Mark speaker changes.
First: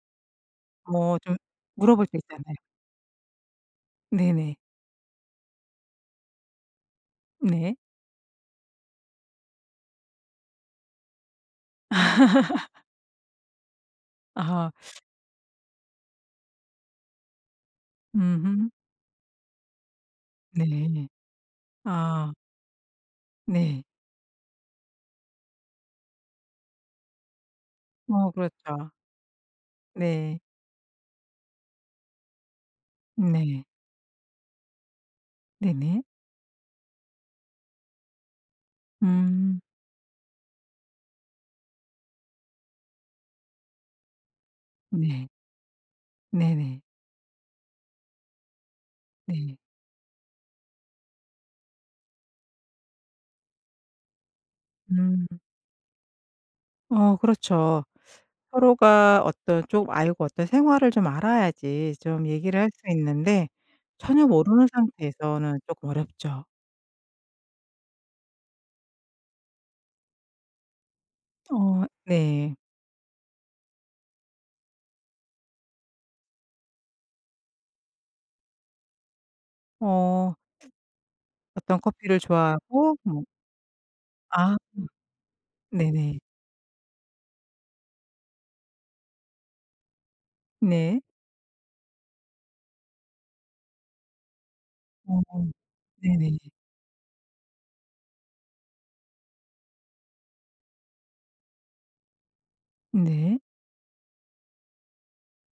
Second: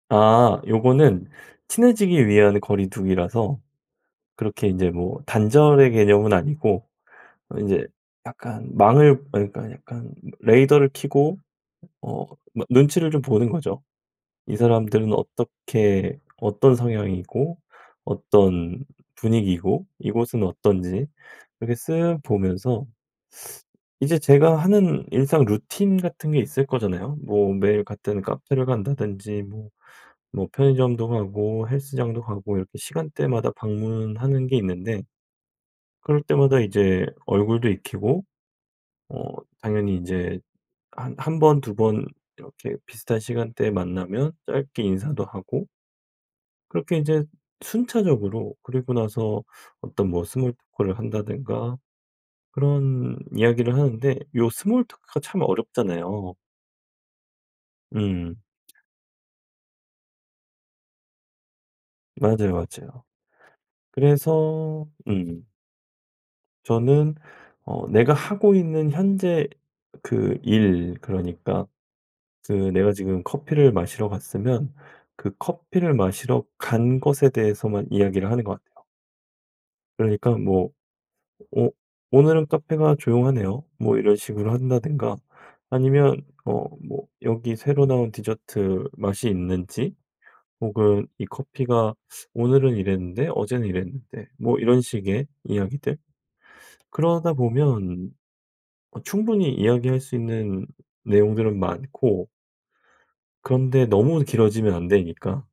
Speaker 1: 아
Speaker 2: 뭐
Speaker 1: 요거는
Speaker 2: 좀 물어볼 수
Speaker 1: 친해지기
Speaker 2: 있잖아요.
Speaker 1: 위한 거리 두기라서
Speaker 2: 네네.
Speaker 1: 그렇게 인제 뭐 단절의 개념은 아니고 어
Speaker 2: 네.
Speaker 1: 인제 약간 망을 어 그니까 약간 레이더를 켜고 어 막 눈치를 좀 보는 거죠. 이
Speaker 2: 아하.
Speaker 1: 사람들은 어떻게 어떤 성향이고
Speaker 2: 음흠.
Speaker 1: 어떤 분위기고 이곳은
Speaker 2: 네.
Speaker 1: 어떤지 이렇게 쓱
Speaker 2: 아.
Speaker 1: 보면서
Speaker 2: 네.
Speaker 1: 이제 제가 하는 일상 루틴 같은 게 있을 거잖아요. 뭐 매일 같은
Speaker 2: 어
Speaker 1: 카페를
Speaker 2: 그렇죠.
Speaker 1: 간다든지 뭐
Speaker 2: 네.
Speaker 1: 뭐 편의점도 가고 헬스장도 가고 이렇게 시간대마다
Speaker 2: 네.
Speaker 1: 방문하는 게 있는데
Speaker 2: 네네.
Speaker 1: 그럴 때마다 이제 얼굴도 익히고 어
Speaker 2: 음.
Speaker 1: 당연히 인제 한 한 번, 2 번 이렇게 비슷한 시간대에 만나면 짧게 인사도
Speaker 2: 네.
Speaker 1: 하고
Speaker 2: 네네.
Speaker 1: 그렇게 인제 순차적으로 그리고 나서
Speaker 2: 네.
Speaker 1: 어떤 뭐 스몰 토크를 한다든가 그런 이야기를 하는데 요 스몰 토크가
Speaker 2: 음.
Speaker 1: 참 어렵잖아요.
Speaker 2: 어 그렇죠.
Speaker 1: 음.
Speaker 2: 서로가 어떤 좀 알고 어떤 생활을 좀 알아야지 좀
Speaker 1: 맞아요,
Speaker 2: 얘기를 할 수
Speaker 1: 맞아요.
Speaker 2: 있는데 전혀 모르는
Speaker 1: 그래서 음.
Speaker 2: 상태에서는 쪼끔 어렵죠.
Speaker 1: 저는 어 내가 하고 있는 현재 그 일 그러니까
Speaker 2: 어
Speaker 1: 그
Speaker 2: 네.
Speaker 1: 내가 지금 커피를 마시러 갔으면 그 커피를 마시러 간 것에 대해서만 이야기를 하는 것 같아요. 그러니까
Speaker 2: 어.
Speaker 1: 뭐 "오
Speaker 2: 어떤 커피를
Speaker 1: 오늘은
Speaker 2: 좋아하고
Speaker 1: 카페가
Speaker 2: 뭐
Speaker 1: 조용하네요." 뭐 이런 식으로
Speaker 2: 아.
Speaker 1: 한다든가
Speaker 2: 네네.
Speaker 1: 아니면 어 뭐 여기 새로 나온 디저트 맛이 있는지,
Speaker 2: 네.
Speaker 1: 혹은 "이 커피가 오늘은 이랬는데 어제는 이랬는데." 뭐 이런
Speaker 2: 어
Speaker 1: 식의 이야기들
Speaker 2: 네네.
Speaker 1: 그러다 보면 어 충분히 이야기할 수 있는 내용들은 많고
Speaker 2: 네.
Speaker 1: 그런데 너무 길어지면 안 되니까.